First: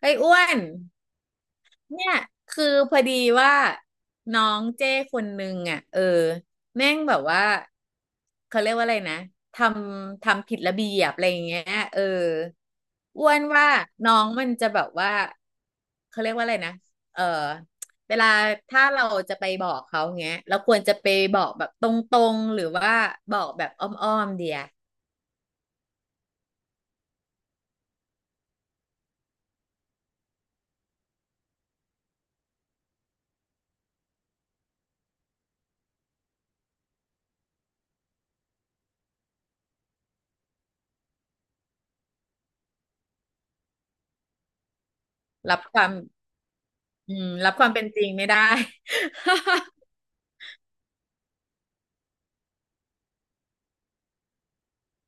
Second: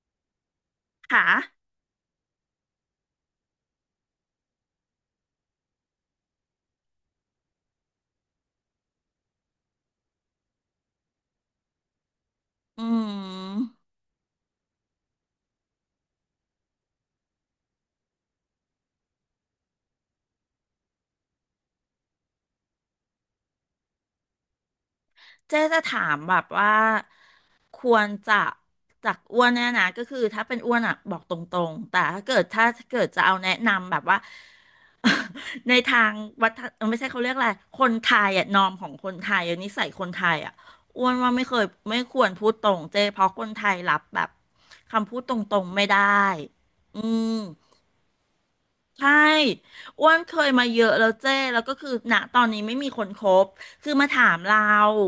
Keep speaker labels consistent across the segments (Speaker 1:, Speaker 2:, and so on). Speaker 1: เฮ้ยอ้วน
Speaker 2: ค่ะ
Speaker 1: เนี่ยคือพอดีว่าน้องเจ้คนนึงอ่ะเออแม่งแบบว่าเขาเรียกว่าอะไรนะททำผิดระเบียบอะไรอย่างเงี้ยเออ
Speaker 2: อื
Speaker 1: อ้วนว่า
Speaker 2: ม
Speaker 1: น้องมันจะแบบว่าเขาเรียกว่าอะไรนะเออเวลาถ้าเราจะไปบอกเขาเงี้ยเราควรจะไปบอกแบบตรงๆหรือว่าบอกแบบอ้อมๆเดีย
Speaker 2: เจ๊จะถามแบบว่าควรจะจากอ้วนเนี่ยนะก็คือถ้าเป็นอ้วนอ่ะบอกตรงๆแต่ถ้าเกิดจะเอาแนะนำแบบว่า ในทางวัฒนเออไม่ใช่เขาเรียกอะไรคนไทยอ่ะนอมของคนไทยอะนิสัยคนไทยอ่ะอ้วนว่าไม่เคยไม่ควรพูดตรงเจ๊เพราะคนไทยรับแบบคำพูดต
Speaker 1: รั
Speaker 2: ร
Speaker 1: บ
Speaker 2: ง
Speaker 1: ค
Speaker 2: ๆไม่
Speaker 1: วาม
Speaker 2: ได้อื
Speaker 1: อืม
Speaker 2: ม
Speaker 1: รับความเป็นจริงไม่ได้
Speaker 2: ใช่ อ้วนเคยมาเยอะแล้วเจ้แล้วก็คือณตอนนี้ไม่มีคนคบคือมาถามเรา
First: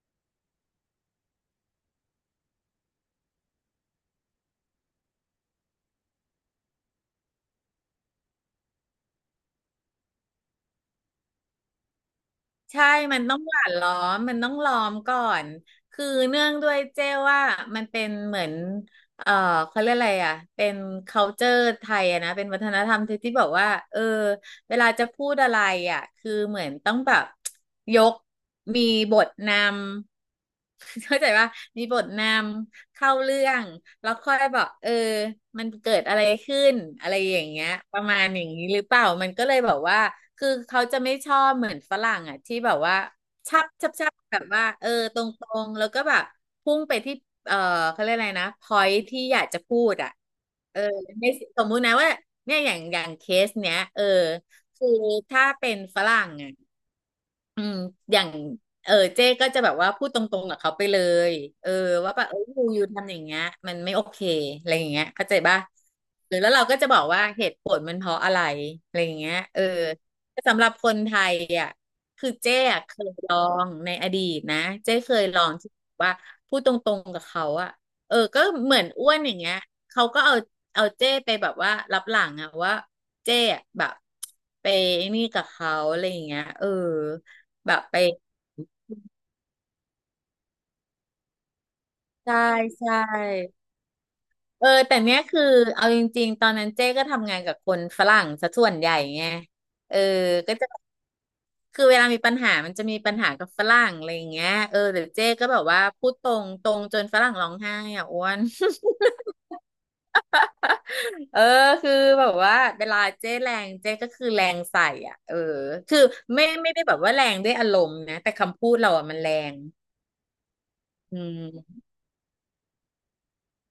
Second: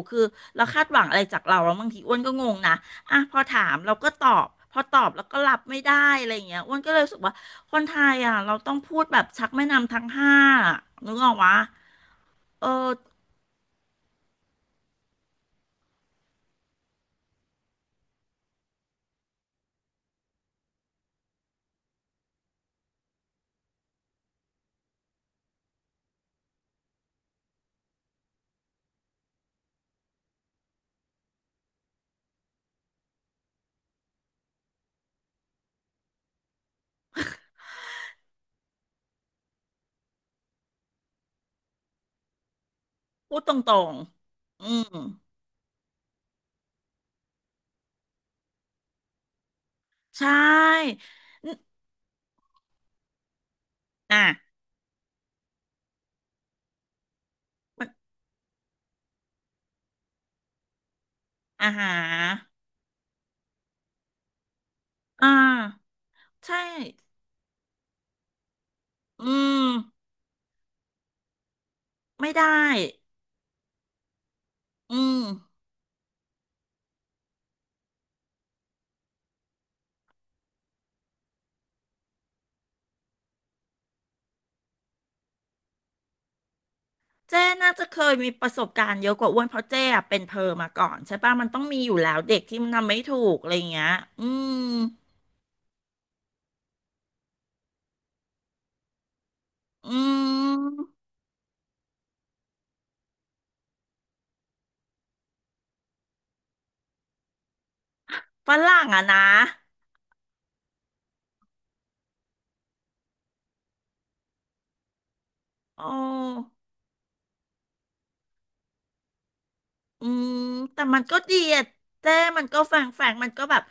Speaker 2: คือเราคาดหวังอะไรจากเราแล้วบางทีอ้วนก็งงนะอ่ะพอถามเราก็ตอบพอตอบแล้วก็รับไม่ได้อะไรอย่างเงี้ยอ้วนก็เลยรู้สึกว่าคนไทยอ่ะเราต้องพูดแบบชักแม่น้ำทั้งห้าอะนึกออกวะเอ
Speaker 1: ใช่
Speaker 2: อ
Speaker 1: มันต้องหวานล้อมมันต้องล้อมก่อนคือเนื่องด้วยเจ้ว่ามันเป็นเหมือนเออเขาเรียกอะไรอ่ะเป็น culture ไทยอะนะเป็นวัฒนธรรมไทยที่บอกว่าเออเวลาจะพูดอะไรอ่ะคือเหมือนต้องแบบยกมีบทนำ เข้าใจว่ามีบทนำ เข้าเรื่องแล้วค่อยบอกเออมันเกิดอะไรขึ้นอะไรอย่างเงี้ยประมาณอย่างนี้หรือเปล่ามันก็เลยแบบว่าคือเขาจะไม่ชอบเหมือนฝรั่งอ่ะที่แบบว่า
Speaker 2: พูดต
Speaker 1: ชับ
Speaker 2: ร
Speaker 1: ชั
Speaker 2: ง
Speaker 1: บชับแบบ
Speaker 2: ๆ
Speaker 1: ว่า
Speaker 2: อื
Speaker 1: เอ
Speaker 2: ม
Speaker 1: อตรงๆแล้วก็แบบพุ่งไปที่เออเขาเรียกอะไรนะ point ที่อยากจะพูดอ่ะ
Speaker 2: ใช
Speaker 1: เออ
Speaker 2: ่
Speaker 1: ใน
Speaker 2: น
Speaker 1: สมมุตินะว่าเนี่ยอย่างเคสเนี้ยเออ
Speaker 2: อ่ะ
Speaker 1: คือถ้าเป็นฝรั่งอ่ะ อืม
Speaker 2: มัน
Speaker 1: อย่างเออเจ๊ก็จะแบบว่าพูดตรงๆกับเขาไปเลย
Speaker 2: อ่า
Speaker 1: เออ
Speaker 2: หา
Speaker 1: ว่าแบบเออยูทำอย่างเงี้ยมันไม่โอเคอะไรอย่างเงี้ยเข้า
Speaker 2: อ่า
Speaker 1: ใจป่ะหรือแล้ว
Speaker 2: ใช่
Speaker 1: เราก็จะบอกว่าเหตุผลมันเพราะอะไรอะไรอย่าง
Speaker 2: อื
Speaker 1: เงี้ยเอ
Speaker 2: ม
Speaker 1: อสำหรับคนไทยอ่ะคือ
Speaker 2: ไม่ได้
Speaker 1: เจ๊อะเคยลองในอดีตนะเจ๊
Speaker 2: อื
Speaker 1: เค
Speaker 2: ม
Speaker 1: ยลองที่ว่าพูดตรงๆกับเขาอ่ะเออก็เหมือนอ้วนอย่างเงี้ยเขาก็เอาเจ้ไปแบบว่ารับหลังอะว่าเจ้อะแบบไปนี่กับเขาอะไรอย่างเงี้ยเออ
Speaker 2: เจ้
Speaker 1: แบ
Speaker 2: น่า
Speaker 1: บ
Speaker 2: จะ
Speaker 1: ไป
Speaker 2: เคยมีประสบการณ์เยอะกว่าอ้วนเพราะเจ้อะเป็นเพอมาก่อนใช่ปะมันต้องมีอยู่แล้ว
Speaker 1: ใช่
Speaker 2: เด็กที่มันทำ
Speaker 1: ใช่
Speaker 2: ไม่ถูกอะไรอย่างเงี้ยอื
Speaker 1: เออ
Speaker 2: ม
Speaker 1: แต่เนี้ยคือเอาจริงๆตอนนั้นเจ๊ก็ทำงานกับคนฝรั่งซะส่วนใหญ่ไง
Speaker 2: อื
Speaker 1: เออก็จะ
Speaker 2: ม
Speaker 1: คือเวลามีปัญหามันจะมีปัญหากับฝรั่งอะไรอย่างเงี้ยเออแต่เจ๊ก็แบบว่าพูดตรงตรงจนฝรั่งร้องไห้อ่ะอ้วน
Speaker 2: ฝรั่งอะ นะ
Speaker 1: เออคือแบบว่าเวลาเจ๊แรงเจ๊ก็คือแรงใส่อ่ะเออ
Speaker 2: โอ
Speaker 1: คือไม่
Speaker 2: ้
Speaker 1: ไม่ได้แบบว่าแรงด้วยอารมณ์นะแต่คำพูดเราอ่ะมันแรง
Speaker 2: อืมแต่มัน
Speaker 1: อื
Speaker 2: ก็ดีอะ
Speaker 1: ม
Speaker 2: เจ้มันก็แฝงมันก็แบบ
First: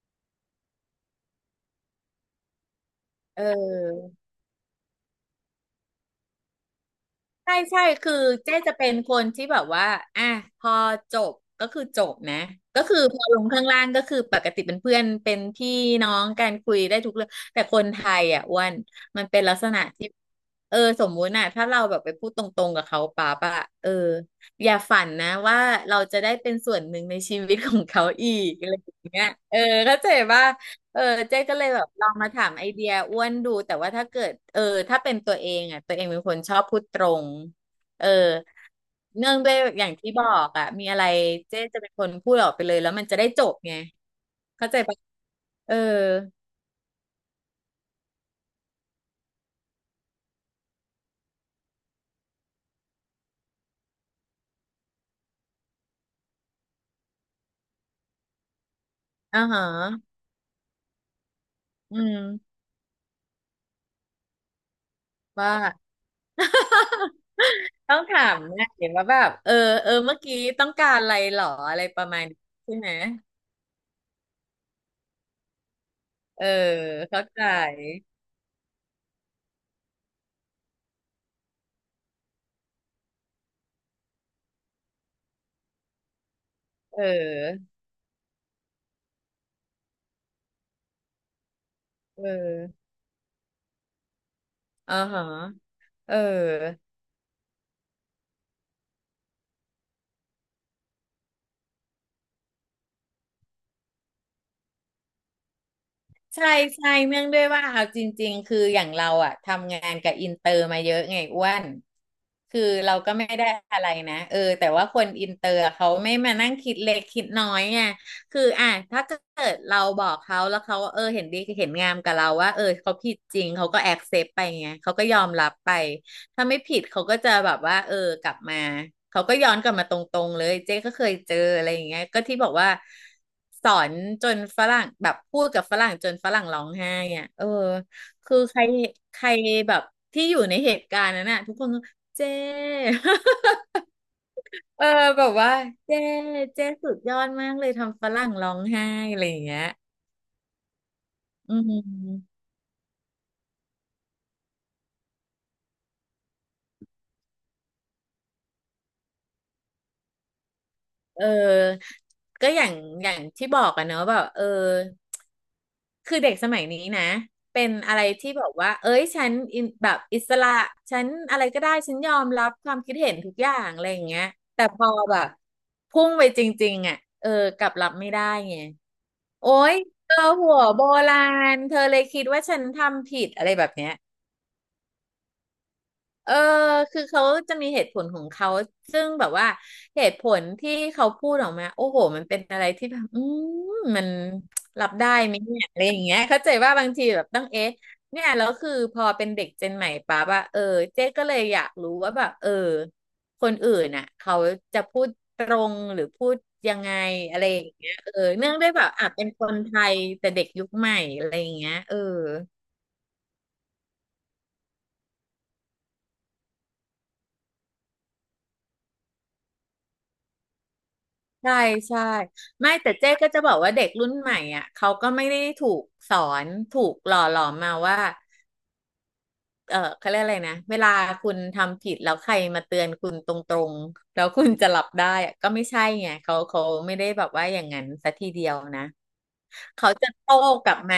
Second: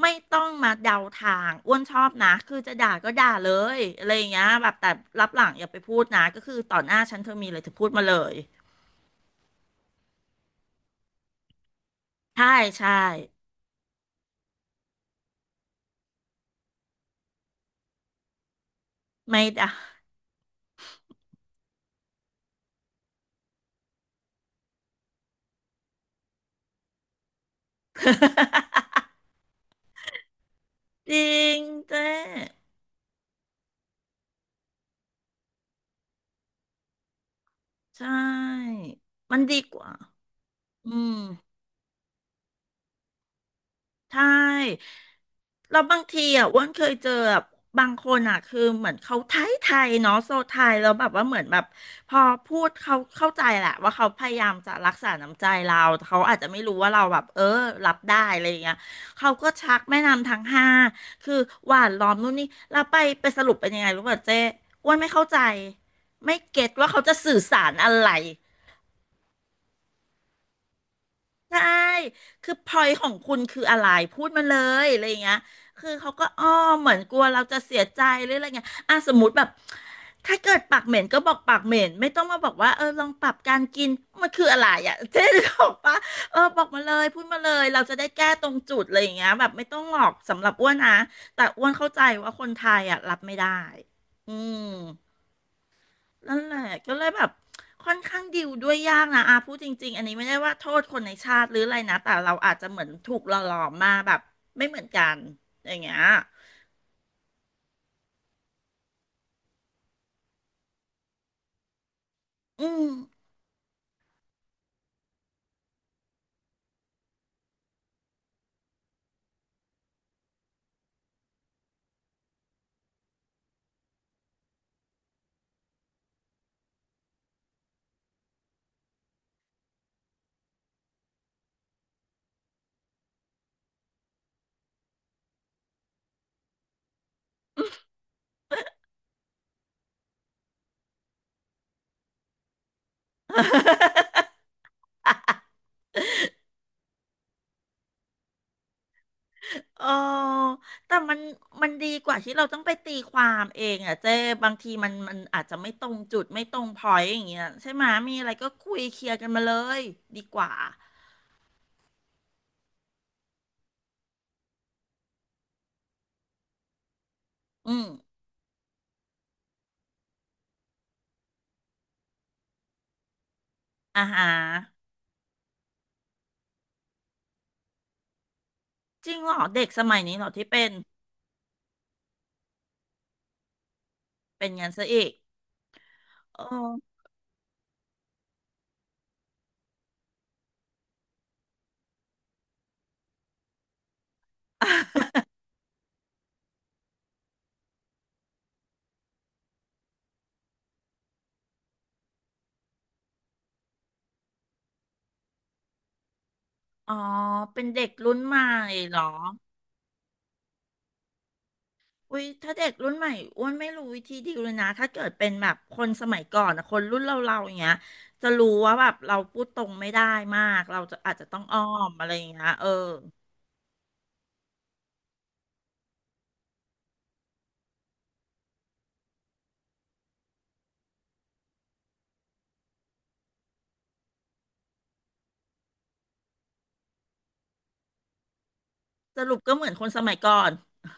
Speaker 2: ไม่ต้องมาเดาทางอ้วนชอบนะคือจะด่าก็ด่า
Speaker 1: เอ
Speaker 2: เลยอะไรอ
Speaker 1: อ
Speaker 2: ย่างเงี้ยแบบแต่รับหลังอย่าไปพูดนะก็คือต่อหน้าฉันเธอมี
Speaker 1: ใช่
Speaker 2: อะไรเธอ
Speaker 1: ใช่
Speaker 2: พูดมา
Speaker 1: คื
Speaker 2: เล
Speaker 1: อ
Speaker 2: ย
Speaker 1: เจ๊จะเป็นคนที่แบบว่าอ่ะพอจบก็คือจบนะ
Speaker 2: ใช่
Speaker 1: ก็
Speaker 2: ใช่
Speaker 1: คือพอลงข้างล่างก็คือปกติเป็นเพื่อนเป็นพี่น้องการคุยได้ทุกเรื่องแต่คนไทยอ่ะอ้วันมันเป็
Speaker 2: ไม่
Speaker 1: นลักษ
Speaker 2: ด่า
Speaker 1: ณะที่เออสมมุติน่ะถ้าเราแบบไปพูดตรงๆกับเขาป๊าปะเอออย่าฝันนะว่าเราจะได้เป็นส่วนหนึ่งในชีวิตของเขาอีกอะไรอย่างเงี้ยเออเข้าใจป่ะ เออ
Speaker 2: จริ
Speaker 1: เจ๊ก็
Speaker 2: ง
Speaker 1: เลยแบบ
Speaker 2: เจ้
Speaker 1: ลองมาถามไอเดียอ้วนดูแต่ว่าถ้าเกิดเออถ้าเป็นตัวเองอ่ะตัวเองเป็นคนชอบพูดตรง
Speaker 2: ใช
Speaker 1: เออ
Speaker 2: ่
Speaker 1: เนื่อ
Speaker 2: มั
Speaker 1: ง
Speaker 2: น
Speaker 1: ด้วย
Speaker 2: ดีก
Speaker 1: อ
Speaker 2: ว่า
Speaker 1: ย่างที่บอกอ่ะมี
Speaker 2: อื
Speaker 1: อะไร
Speaker 2: ม
Speaker 1: เจ๊จะเป็นคนพูดออกไปเลยแล้วมันจะได้จบไง
Speaker 2: ใช่
Speaker 1: เข้าใจปะเออ
Speaker 2: แล้วบางทีอ่ะอ้วนเคยเจอแบบบางคนอ่ะ คือเหมือนเขาไทยไทยเนาะโซไทยแล้วแบบว่าเหมือนแบบพอพูดเขาเข้าใจแหละว่าเขาพยายามจะรักษาน้ำใจเราแต่เขาอาจจะไม่รู้ว่าเราแบบเออรับได้อะไรอย่างเงี้ยเขา
Speaker 1: อ่า
Speaker 2: ก็
Speaker 1: ฮะ
Speaker 2: ชักแม่น้ำทั้งห้าคือหวาน
Speaker 1: อื
Speaker 2: ล้อมนู่นนี่
Speaker 1: ม
Speaker 2: แล้วไปไปสรุปเป็นยังไงรู้ป่ะเจ๊อ้วนไม่เข้าใจ
Speaker 1: ว่า
Speaker 2: ไม่เก็ตว่าเขาจะสื่อสา รอะ
Speaker 1: ต้อง
Speaker 2: ไร
Speaker 1: ถามนะเห็นว่าแบบเออเออเมื่อกี้ต้องการอะไรหรอ
Speaker 2: ใช่
Speaker 1: อะไรประมาณนี้
Speaker 2: คือพ
Speaker 1: ใช่
Speaker 2: อ
Speaker 1: ไห
Speaker 2: ย
Speaker 1: ม
Speaker 2: ของคุณคืออะไรพูดมาเลยอะไรอย่างเงี้ยคือเขาก็
Speaker 1: เอ
Speaker 2: อ้อ
Speaker 1: อ
Speaker 2: มเหมือนกลั
Speaker 1: เข้า
Speaker 2: วเรา
Speaker 1: ใจ
Speaker 2: จะเสียใจหรืออะไรเงี้ยอ่ะสมมติแบบถ้าเกิดปากเหม็นก็บอกปากเหม็นไม่ต้องมาบอกว่าเออลองปรับการกินมันคืออะไรอ่ะเจ๊บอกปะเออบอกมาเล
Speaker 1: เ
Speaker 2: ยพูดมาเล
Speaker 1: ออ
Speaker 2: ยเราจะได้แก้ตรงจุดอะไรอย่างเงี้ยแบบไม่ต้องหลอกสำหรับอ้วนนะแต่อ้วนเข้าใจ
Speaker 1: เ
Speaker 2: ว่าคนไท
Speaker 1: ออ
Speaker 2: ยอ่ะรับไม่ได้อืม
Speaker 1: อ่าฮะเออ
Speaker 2: นั่นแหละก็เลยแบบค่อนข้างดิวด้วยยากนะอาพูดจริงๆอันนี้ไม่ได้ว่าโทษคนในชาติหรืออะไรนะแต่เราอาจจะเหมือนถูกหล่อหลอมมาแบบไม่เหมือนกันอย่างเงี้ย
Speaker 1: ใช่ใช่เนื่องด้วยว่าเอาจริงๆคืออย่างเราอะทำงานกับอินเตอร์มาเยอะไงอ้วนคือ
Speaker 2: อืม
Speaker 1: เราก็ไม่ได้อะไรนะเออแต่ว่าคนอินเตอร์เขาไม่มานั่งคิดเล็กคิดน้อยไงคืออ่ะถ้าเกิดเราบอกเขาแล้วเขาเออเห็นดีเห็นงามกับเราว่าเออเขาผิดจริงเขาก็แอคเซปต์ไปไงเขาก็ยอมรับไป ถ้าไม่ผิดเขาก็จะแบบว่าเออกลับมาเขาก็ย้อนกลับมาตรงๆเลยเจ๊ก็เคยเจออะไรอย่างเงี้ยก็ที่บอกว่าสอนจนฝรั่งแบบพูดกับฝรั่งจนฝรั่งร้องไห้อ่ะเออคือใครใครแบบที่อยู่ในเหตุการณ์นั้นน่ะทุกคนก็เจ๊ เออแบบว่าเจ๊เจ๊สุดยอดมากเลยทำฝรั่งร้องไห้อะไรอย่างเงี้ย
Speaker 2: เออแต่มัน
Speaker 1: อื
Speaker 2: มันดีกว่าที่
Speaker 1: ม
Speaker 2: เราต้องไปตีความเองอ่ะเจ้บางทีมันอาจจะไม่ตรงจุดไม่ตรงพอยต์อย่างเงี้ยใช่ไหมมีอะไรก็คุยเคลียร์กันมาเลยดีกว่า
Speaker 1: เออก็อย่างอย่างที่บอกอะเนอะแบบเออ คือเด็กสมัยนี้นะเป็
Speaker 2: อื
Speaker 1: น
Speaker 2: ม
Speaker 1: อะไรที่บอกว่าเอ้ยฉันอินแบบอิสระฉันอะไรก็ได้ฉันยอมรับความคิดเห็นทุกอย่างอะไรอ
Speaker 2: อ่า
Speaker 1: ย่างเงี้ย
Speaker 2: ฮะ
Speaker 1: แต่พอแบบพุ่งไปจริงๆอ่ะเออกลับรับไม่ได้ไง
Speaker 2: จริงเหรอ
Speaker 1: โอ๊
Speaker 2: เด็ก
Speaker 1: ย
Speaker 2: สมัย
Speaker 1: เธ
Speaker 2: นี้
Speaker 1: อ
Speaker 2: เหรอที่
Speaker 1: หัว
Speaker 2: เป็น
Speaker 1: โบราณเธอเลยคิดว่าฉันทำผิดอะไรแบบเนี้ย
Speaker 2: เป็นงั้นซะอีก
Speaker 1: อ
Speaker 2: เออ
Speaker 1: คือเขาจะมีเหตุผลของเขาซึ่งแบบว่าเหตุผลที่เขาพูดออกมาโอ้โหมันเป็นอะไรที่แบบมมันรับได้ไหมเนี่ยอะไรอย่างเงี้ยเข้าใจว่าบางทีแบบต้องเอ๊ะเนี่ยแล้วคือพอเป็นเด็กเจนใหม่ปั๊บอะเจ๊ก็เลยอยากรู้ว่าแบบคนอื่นน่ะเขาจะพูดตรงหรือพูดยังไง
Speaker 2: อ๋อ
Speaker 1: อะไรอ
Speaker 2: เป็น
Speaker 1: ย่าง
Speaker 2: เด็
Speaker 1: เงี้
Speaker 2: ก
Speaker 1: ย
Speaker 2: รุ่นใหม่
Speaker 1: เนื่องด้วยแบบ
Speaker 2: เหรอ
Speaker 1: อ่ะเป็นคนไทยแต่เด็กยุคใหม่อะไรอย่างเงี้ย
Speaker 2: อุ้ยถ้าเด็กรุ่นใหม่อ้วนไม่รู้วิธีดีลเลยนะถ้าเกิดเป็นแบบคนสมัยก่อนนะคนรุ่นเราอย่างเงี้ยจะรู้ว่าแบบเราพูดตรงไม่ได้มากเราจะอาจจะต้อง
Speaker 1: ใช่
Speaker 2: อ้อม
Speaker 1: ใช่
Speaker 2: อะไรอย่างเงี้ยเออ
Speaker 1: ไม่แต่เจ๊ก็จะบอกว่าเด็กรุ่นใหม่อ่ะเขาก็ไม่ได้ถูกสอนถูกหล่อหลอมมาว่าเขาเรียกอะไรนะเวลาคุณทำผิดแล้วใครมาเตือนคุณตรงๆแล้วคุณจะหลับได้อะก็ไม่ใช่ไงเขาไม่ได้แบบว่าอย่างนั้นสัทีเดียวนะ
Speaker 2: สรุปก็เหมือนค
Speaker 1: เขา
Speaker 2: นส
Speaker 1: จะ
Speaker 2: มัยก่
Speaker 1: โต้
Speaker 2: อน
Speaker 1: กลับมา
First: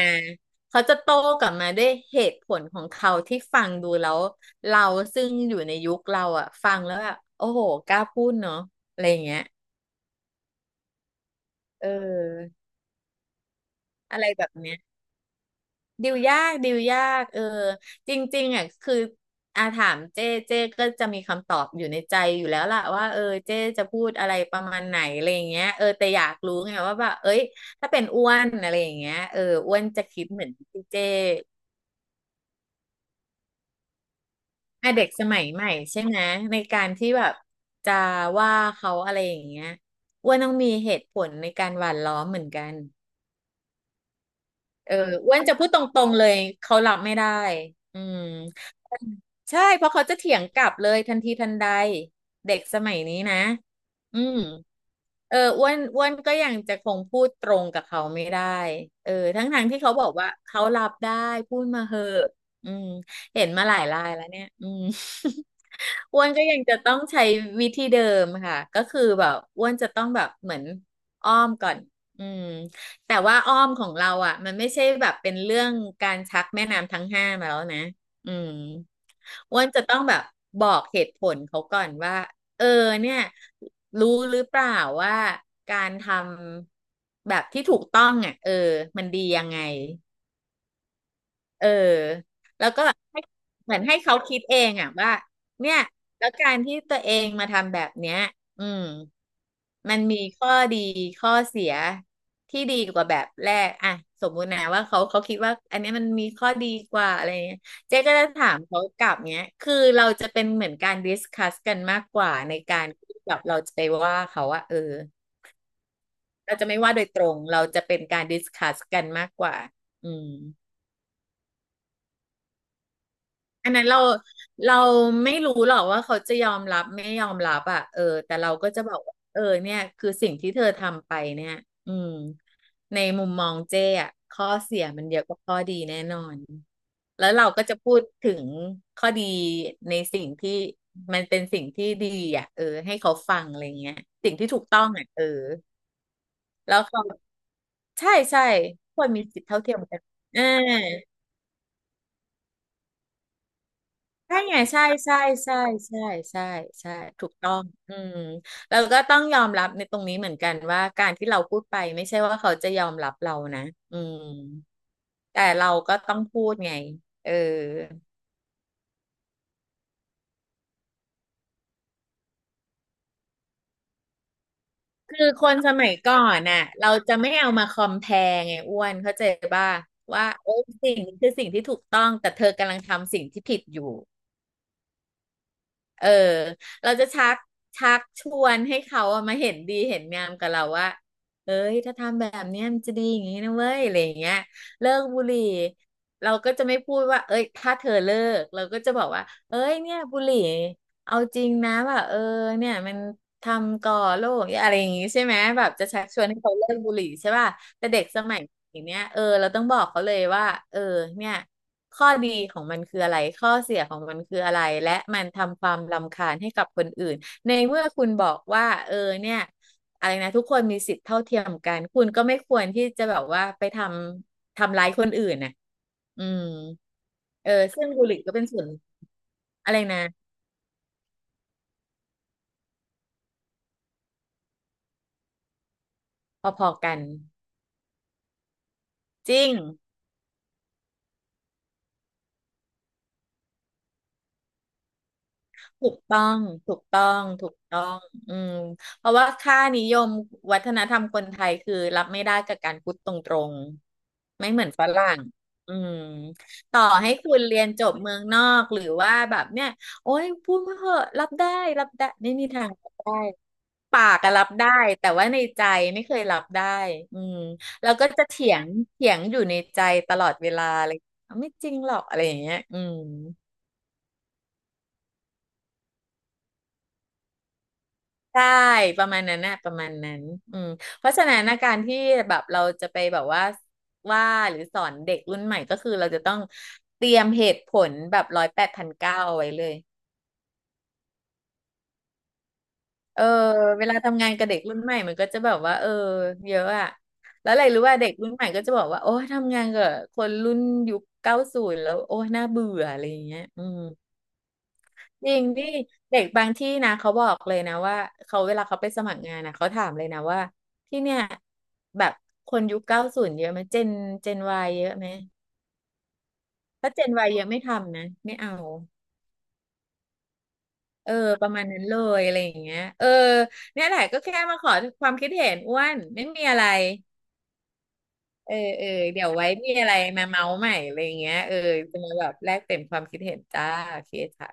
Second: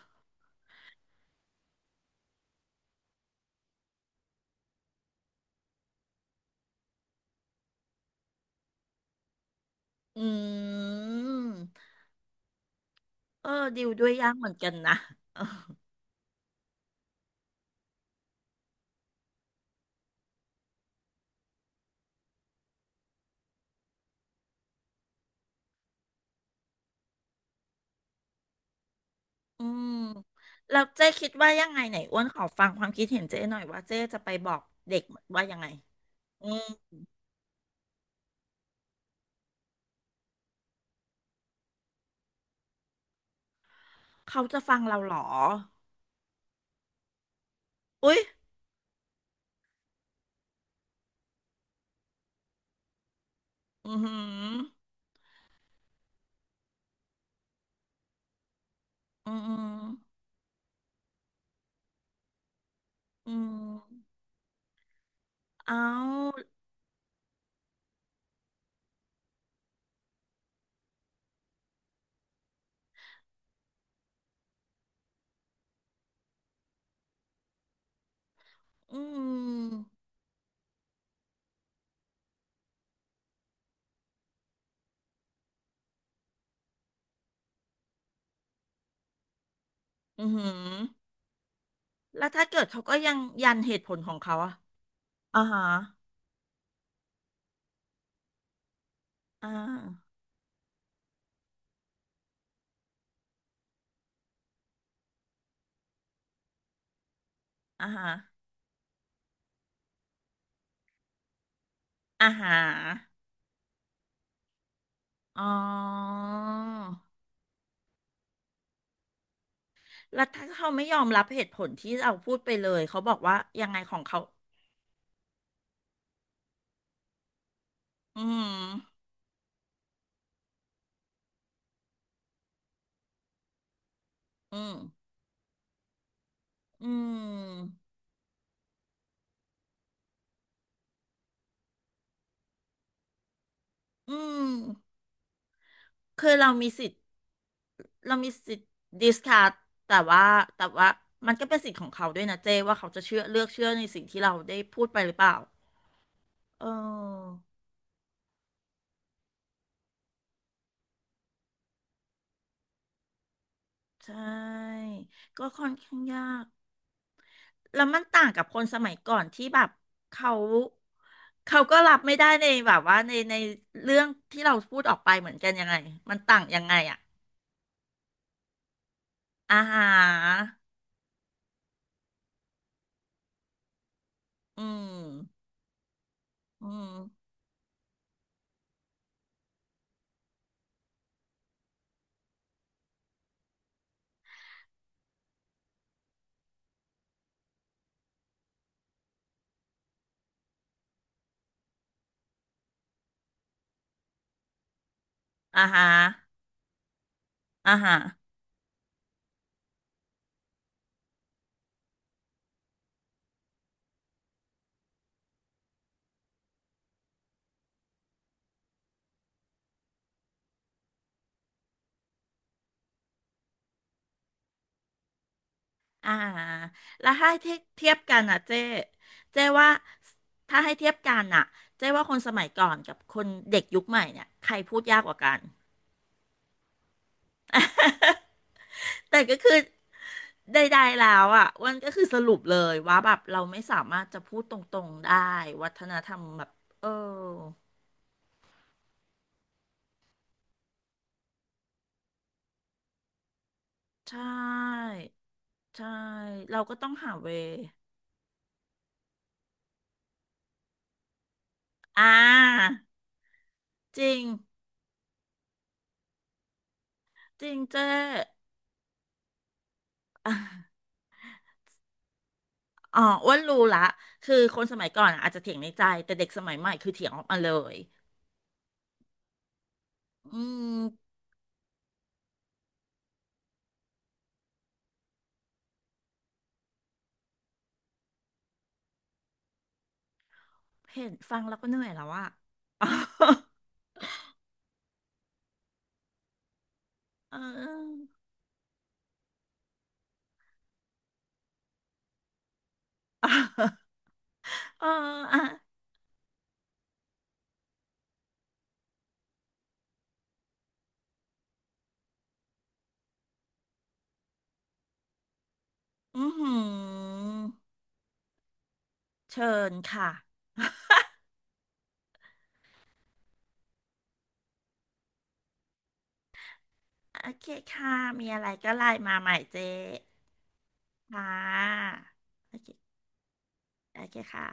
Speaker 1: เขาจะโต้กลับมาด้วยเหตุผลของเขาที่ฟังดูแล้วเราซึ่งอยู่ในยุคเราอ่ะฟังแล้วแบบโอ้โหกล้าพูดเนาะอะไรอย่างเงี้ย
Speaker 2: อื
Speaker 1: เ
Speaker 2: ม
Speaker 1: ออ
Speaker 2: เออดิวด้วย
Speaker 1: อะไร
Speaker 2: ยาก
Speaker 1: แบ
Speaker 2: เหมื
Speaker 1: บ
Speaker 2: อนกัน
Speaker 1: เนี้ย
Speaker 2: นะเออ
Speaker 1: ดิวยากดิวยากจริงๆอ่ะคืออาถามเจ้เจ้ก็จะมีคำตอบอยู่ในใจอยู่แล้วล่ะว่าเจ้จะพูดอะไรประมาณไหนอะไรอย่างเงี้ยแต่อยากรู้ไงว่าแบบเอ้ยถ้าเป็นอ้วนอะไรอย่างเงี้ย
Speaker 2: อื
Speaker 1: อ้วน
Speaker 2: ม
Speaker 1: จะคิดเหมือน
Speaker 2: แล้
Speaker 1: ที่
Speaker 2: ว
Speaker 1: เจ้
Speaker 2: เจ๊คิดว่ายังไงไหนอ้วนขอฟังความคิดเห็นเจ๊หน่อยว่าเจ๊จะไปบอก
Speaker 1: อ่ะ
Speaker 2: เด็ก
Speaker 1: เด็กสมั
Speaker 2: ว่า
Speaker 1: ย
Speaker 2: ยัง
Speaker 1: ให
Speaker 2: ไง
Speaker 1: ม่ใช่ไหม
Speaker 2: อื
Speaker 1: ในการ
Speaker 2: ม
Speaker 1: ที่แบบจะว่าเขาอะไรอย่างเงี้ยอ้วนต้องมีเหตุผลในการหว่านล้อมเหมือนกัน
Speaker 2: เขาจะฟัง
Speaker 1: เออ
Speaker 2: เราเหรอ
Speaker 1: อ้วนจะพูดตรงๆเลยเขารับไม่ได้อื
Speaker 2: อุ๊
Speaker 1: ม
Speaker 2: ย
Speaker 1: ใช่เพราะเขาจะเถียงกลับเลยทันทีทันใดเด็กสมัยนี้นะ
Speaker 2: อือหื
Speaker 1: อื
Speaker 2: อ
Speaker 1: มอ้วนก็ยังจะคงพูดตรงกับเขาไม่ได้
Speaker 2: อื
Speaker 1: ทั้งทางที่เขา
Speaker 2: ม
Speaker 1: บอกว่าเขารับได้พูดมาเหอะอืม
Speaker 2: อือ
Speaker 1: เห็นมาหลายรายแล้วเนี่ยอืม
Speaker 2: เอา
Speaker 1: อ้วนก็ยังจะต้องใช้วิธีเดิมค่ะก็คือแบบอ้วนจะต้องแบบเหมือนอ้อมก่อนอืมแต่ว่าอ้อมของเราอ่ะมันไม่ใช่แบบเป็นเรื่องการชักแม่น้ำทั้งห้ามาแล้วนะอืม
Speaker 2: อื
Speaker 1: อ้วนจะต้อง
Speaker 2: ม
Speaker 1: แบบบอกเหตุผลเขาก่อนว่าเออเนี่ยรู้หรือเปล่าว่าการทำแบบที่ถูกต้องอ่ะมันดียังไง
Speaker 2: ออือหือ
Speaker 1: เออ
Speaker 2: แล้วถ้าเกิ
Speaker 1: แล้
Speaker 2: ด
Speaker 1: ว
Speaker 2: เขา
Speaker 1: ก็
Speaker 2: ก็ยัง
Speaker 1: ให้
Speaker 2: ยัน
Speaker 1: เห
Speaker 2: เห
Speaker 1: มือ
Speaker 2: ตุ
Speaker 1: น
Speaker 2: ผ
Speaker 1: ให้
Speaker 2: ลขอ
Speaker 1: เขา
Speaker 2: งเขา
Speaker 1: คิด
Speaker 2: อะ
Speaker 1: เองอ่ะว่า
Speaker 2: อ่าฮะ
Speaker 1: เนี่ยแล้วการที่ตัวเองมาทำแบบเนี้ยอืม
Speaker 2: อ่า
Speaker 1: มันมีข้อดีข้อเสียที่ดีกว่าแบบแรกอ่ะสมมุตินะว่าเขาคิดว่าอันเนี้ยมันมีข้อดีกว่าอะไรเงี้ย
Speaker 2: อ่า
Speaker 1: เจ๊
Speaker 2: ฮะ
Speaker 1: ก็จะถามเขากลับเนี้ยคือเราจะเป็นเหมือนการดิสคัสกันมากก
Speaker 2: อ่า
Speaker 1: ว่า
Speaker 2: ฮะ
Speaker 1: ในการที่แบบเราจะไปว่าเขาว่า
Speaker 2: อ๋อ
Speaker 1: เราจะไม่ว่าโดยตรงเราจะเป็นการดิสคัสกันมากกว่าอื
Speaker 2: แล้ว
Speaker 1: ม
Speaker 2: ถ้าเขาไม่ยอมรับเหตุผลที่เราพูดไปเลยเขาบอกว่ายั
Speaker 1: อั
Speaker 2: ง
Speaker 1: น
Speaker 2: ไง
Speaker 1: นั้น
Speaker 2: ขอ
Speaker 1: เรา
Speaker 2: งเขา
Speaker 1: เราไม่รู้หรอกว่าเขาจะยอมรับไม่ยอมรับอ่ะ
Speaker 2: อื
Speaker 1: แต่เรา
Speaker 2: ม
Speaker 1: ก็จะบอกว่าเนี่ยคือสิ่งที่เธอทำไปเนี่ยอืมในมุมมองเจ้อ่ะข้อ
Speaker 2: อืม
Speaker 1: เสียมันเยอะกว่าข้อดีแน่นอน
Speaker 2: อื
Speaker 1: แล้วเราก็
Speaker 2: ม
Speaker 1: จะพูดถึงข้อดีในสิ่งที่มันเป็นสิ่งที่ดีอ่ะให้เขาฟังอะไรเงี้ย
Speaker 2: อื
Speaker 1: สิ่งที่
Speaker 2: ม
Speaker 1: ถูกต้องอ่ะ
Speaker 2: คือเรามี
Speaker 1: แล้ว
Speaker 2: สิทธิ์
Speaker 1: เขาใช่
Speaker 2: เรามี
Speaker 1: ใช่
Speaker 2: สิทธิ์
Speaker 1: ควร
Speaker 2: ดิส
Speaker 1: มีสิท
Speaker 2: คั
Speaker 1: ธิ
Speaker 2: ส
Speaker 1: เท่าเทียมกั
Speaker 2: แต่
Speaker 1: น
Speaker 2: ว่า
Speaker 1: อ่า
Speaker 2: แต่ว่ามันก็เป็นสิทธิ์ของเขาด้วยนะเจ้ว่าเขาจะเชื่อเลือกเชื่อในสิ่งที่เรา
Speaker 1: ใช่ไง
Speaker 2: ได้
Speaker 1: ใช่
Speaker 2: พูดไปหรื
Speaker 1: ใช่
Speaker 2: อเปล่า
Speaker 1: ใช่ใช่ใช่
Speaker 2: เอ
Speaker 1: ใช่ถูก
Speaker 2: อ
Speaker 1: ต้องอืมแล้วก็ต้องยอมรับในตรงนี้เหมือนกันว่าการที่เราพูดไปไม่ใช่ว่าเขาจะยอมรับเรานะอื
Speaker 2: ใช
Speaker 1: ม
Speaker 2: ่
Speaker 1: แต่
Speaker 2: ก็ค่
Speaker 1: เรา
Speaker 2: อน
Speaker 1: ก็
Speaker 2: ข้าง
Speaker 1: ต้อง
Speaker 2: ยา
Speaker 1: พู
Speaker 2: ก
Speaker 1: ดไงเออ
Speaker 2: แล้วมันต่างกับคนสมัยก่อนที่แบบเขาเขาก็รับไม่ได้ในแบบว่าในเรื่องที่เราพูดออกไป
Speaker 1: คื
Speaker 2: เห
Speaker 1: อ
Speaker 2: มือน
Speaker 1: ค
Speaker 2: กัน
Speaker 1: น
Speaker 2: ยัง
Speaker 1: ส
Speaker 2: ไง
Speaker 1: มัยก่
Speaker 2: มั
Speaker 1: อ
Speaker 2: นต่า
Speaker 1: น
Speaker 2: งยั
Speaker 1: น่ะ
Speaker 2: งไง
Speaker 1: เรา
Speaker 2: อะ
Speaker 1: จะไม่เอามาคอมแพร์ไงอ้วนเข้าใจ
Speaker 2: อา
Speaker 1: ป่ะ
Speaker 2: หา
Speaker 1: ว่าโอ้ย
Speaker 2: ร
Speaker 1: สิ่งนี้คือสิ่งที่ถูกต้องแต่เธอกำลังทำสิ่งที่ผิดอยู่
Speaker 2: อืม
Speaker 1: เออ
Speaker 2: อื
Speaker 1: เราจะชั
Speaker 2: ม
Speaker 1: กชักชวนให้เขาอะมาเห็นดีเห็นงามกับเราว่าเอ้ยถ้าทำแบบเนี้ยมันจะดีอย่างนี้นะเว้ยอะไรอย่างเงี้ยเลิกบุหรี่เราก็จะไม่พูดว่าเอ้ยถ้าเธอเลิกเราก็จะบอกว่าเอ้ยเนี่ยบุหรี่ เอาจริงนะแบบเนี่ยมันทำก่อโรคอะไรอย่างงี้ใช่ไหม
Speaker 2: อา
Speaker 1: แบบ
Speaker 2: หา
Speaker 1: จะ
Speaker 2: ร
Speaker 1: ชักชวนให้เขาเลิกบุหรี่ใช่ป่ะ
Speaker 2: อา
Speaker 1: แต่
Speaker 2: หา
Speaker 1: เด็
Speaker 2: ร
Speaker 1: กสมัยอย่างเนี้ยเราต้องบอกเขาเลยว่าเออเนี่ยข้อดีของมันคืออะไรข้อเสียของมันคืออะไรและมันทำความรำคาญให้กับคนอื่นในเมื่อคุณบอกว่าเนี่ยอะไรนะทุกคนมีสิทธิ์เท่าเทียมกันคุณก็ไม่ควรที่จะแบบว่าไปทำร้ายคนอื่นน่ะ
Speaker 2: อ่า
Speaker 1: อืม
Speaker 2: แล้วถ้าให้เ
Speaker 1: ซึ่
Speaker 2: ที
Speaker 1: ง
Speaker 2: ยบ
Speaker 1: บุห
Speaker 2: กั
Speaker 1: รี่
Speaker 2: น
Speaker 1: ก็
Speaker 2: อ่ะ
Speaker 1: เป็น
Speaker 2: เจ๊
Speaker 1: ส่วน
Speaker 2: เจ๊ว่า
Speaker 1: อะไรนะ
Speaker 2: ถ้าให้เทียบกันอ่ะเจ๊ว่าคนสมัยก่อนกับคนเด็กยุคใหม่เนี่ยใครพูดยากกว่ากัน
Speaker 1: พอๆกัน
Speaker 2: แต่
Speaker 1: จ
Speaker 2: ก็
Speaker 1: ริ
Speaker 2: คื
Speaker 1: ง
Speaker 2: อใดๆแล้วอ่ะอ้วันก็คือสรุปเลยว่าแบบเราไม่สามารถจะพูดตรงๆได้วัฒ
Speaker 1: ถู
Speaker 2: น
Speaker 1: ก
Speaker 2: ธร
Speaker 1: ต้
Speaker 2: ร
Speaker 1: อ
Speaker 2: ม
Speaker 1: ง
Speaker 2: แบบ
Speaker 1: ถูก
Speaker 2: เออ
Speaker 1: ต้องถูกต้องอืมเพราะว่าค่านิยมวัฒนธรรมคนไทยคือรับไม่ได้กับการพูดตรง
Speaker 2: ใช
Speaker 1: ๆไม่เหมือนฝ
Speaker 2: ่
Speaker 1: รั่งอื
Speaker 2: ใช่
Speaker 1: ม
Speaker 2: เราก็
Speaker 1: ต่อ
Speaker 2: ต้อง
Speaker 1: ให้
Speaker 2: หาเว
Speaker 1: คุณเรียนจบเมืองนอกหรือว่าแบบเนี่ยโอ้ยพูดมาเหอะรับได้รับได้
Speaker 2: อ่า
Speaker 1: ไม่มีทางรับได้
Speaker 2: จ
Speaker 1: ปา
Speaker 2: ริ
Speaker 1: ก
Speaker 2: ง
Speaker 1: อะรับได้แต่ว่าในใจไม่เคยรับได้อืม
Speaker 2: จริง
Speaker 1: แล้
Speaker 2: เจ๊
Speaker 1: วก็จะเถียงเถียงอยู่ในใจตลอดเวลา เลยไม่จริงหรอกอะไรอย่างเงี้ยอืม
Speaker 2: อ๋ออ้วนรู้ละคือคนสมัยก่อนอะอาจจะเถียงในใจแต่เด็กสมัยใหม่คือเถียงออกมาเลย
Speaker 1: ใช่ประมาณนั้นนะประมาณนั้น
Speaker 2: อื
Speaker 1: อืมเพ
Speaker 2: ม
Speaker 1: ราะฉะนั้นนะการที่แบบเราจะไปแบบว่าว่าหรือสอนเด็กรุ่นใหม่ก็คือเราจะต้องเตรียมเหตุผลแบบร้อยแปดพันเก้าเอาไว้เลย
Speaker 2: เห็นฟังแล้วก็เหนื่อยแล้วอะ อ๋
Speaker 1: เออเวลาทำงานกับเด็กรุ่นใหม่มันก็จะแบบว่าเยอะอะ
Speaker 2: อ
Speaker 1: แล้วอะไรรู้ว่า
Speaker 2: เออ
Speaker 1: เด็กรุ่นใหม่ก็จะบอกว่าโอ้ยทำงานกับคนรุ่นยุคเก้าศูนย์แล้วโอ้ยน่าเบื่ออะไรอย่างเงี้ยอืม
Speaker 2: เออ
Speaker 1: จริ
Speaker 2: อ่ะ
Speaker 1: งนี่เด็กบางที่นะเขาบอกเลยนะว่าเขาเวลาเขาไปสมัครงานนะเขาถามเลยนะว่าที่เนี่ยแบบคนยุคเก้าศูนย์เยอะไหมเจนเจนวายเยอะไหม
Speaker 2: อือหื
Speaker 1: ถ้าเจนวา
Speaker 2: อ
Speaker 1: ยเยอะไม่ทำนะไม่เอา
Speaker 2: เชิญค่ะ
Speaker 1: เออประมาณนั้นเลยอะไรอย่างเงี้ยเนี่ยแหละก็แค่มาขอความคิดเห็นอ้วนไม่มีอะไร
Speaker 2: โอเคค่ะมีอะไร
Speaker 1: เออ
Speaker 2: ก็ไล
Speaker 1: เออ
Speaker 2: น์มา
Speaker 1: เดี๋ย
Speaker 2: ให
Speaker 1: ว
Speaker 2: ม่
Speaker 1: ไว้
Speaker 2: เจ๊
Speaker 1: มีอะไรมาเมาส์ใหม่อะไรอย่าง
Speaker 2: ค่
Speaker 1: เงี้ย
Speaker 2: ะ
Speaker 1: จะมาแบบแล
Speaker 2: โอ
Speaker 1: กเปลี่ยน
Speaker 2: เค
Speaker 1: ความคิดเห็นจ้า
Speaker 2: โอ
Speaker 1: โอเค
Speaker 2: เคค่ะ
Speaker 1: ค่ะ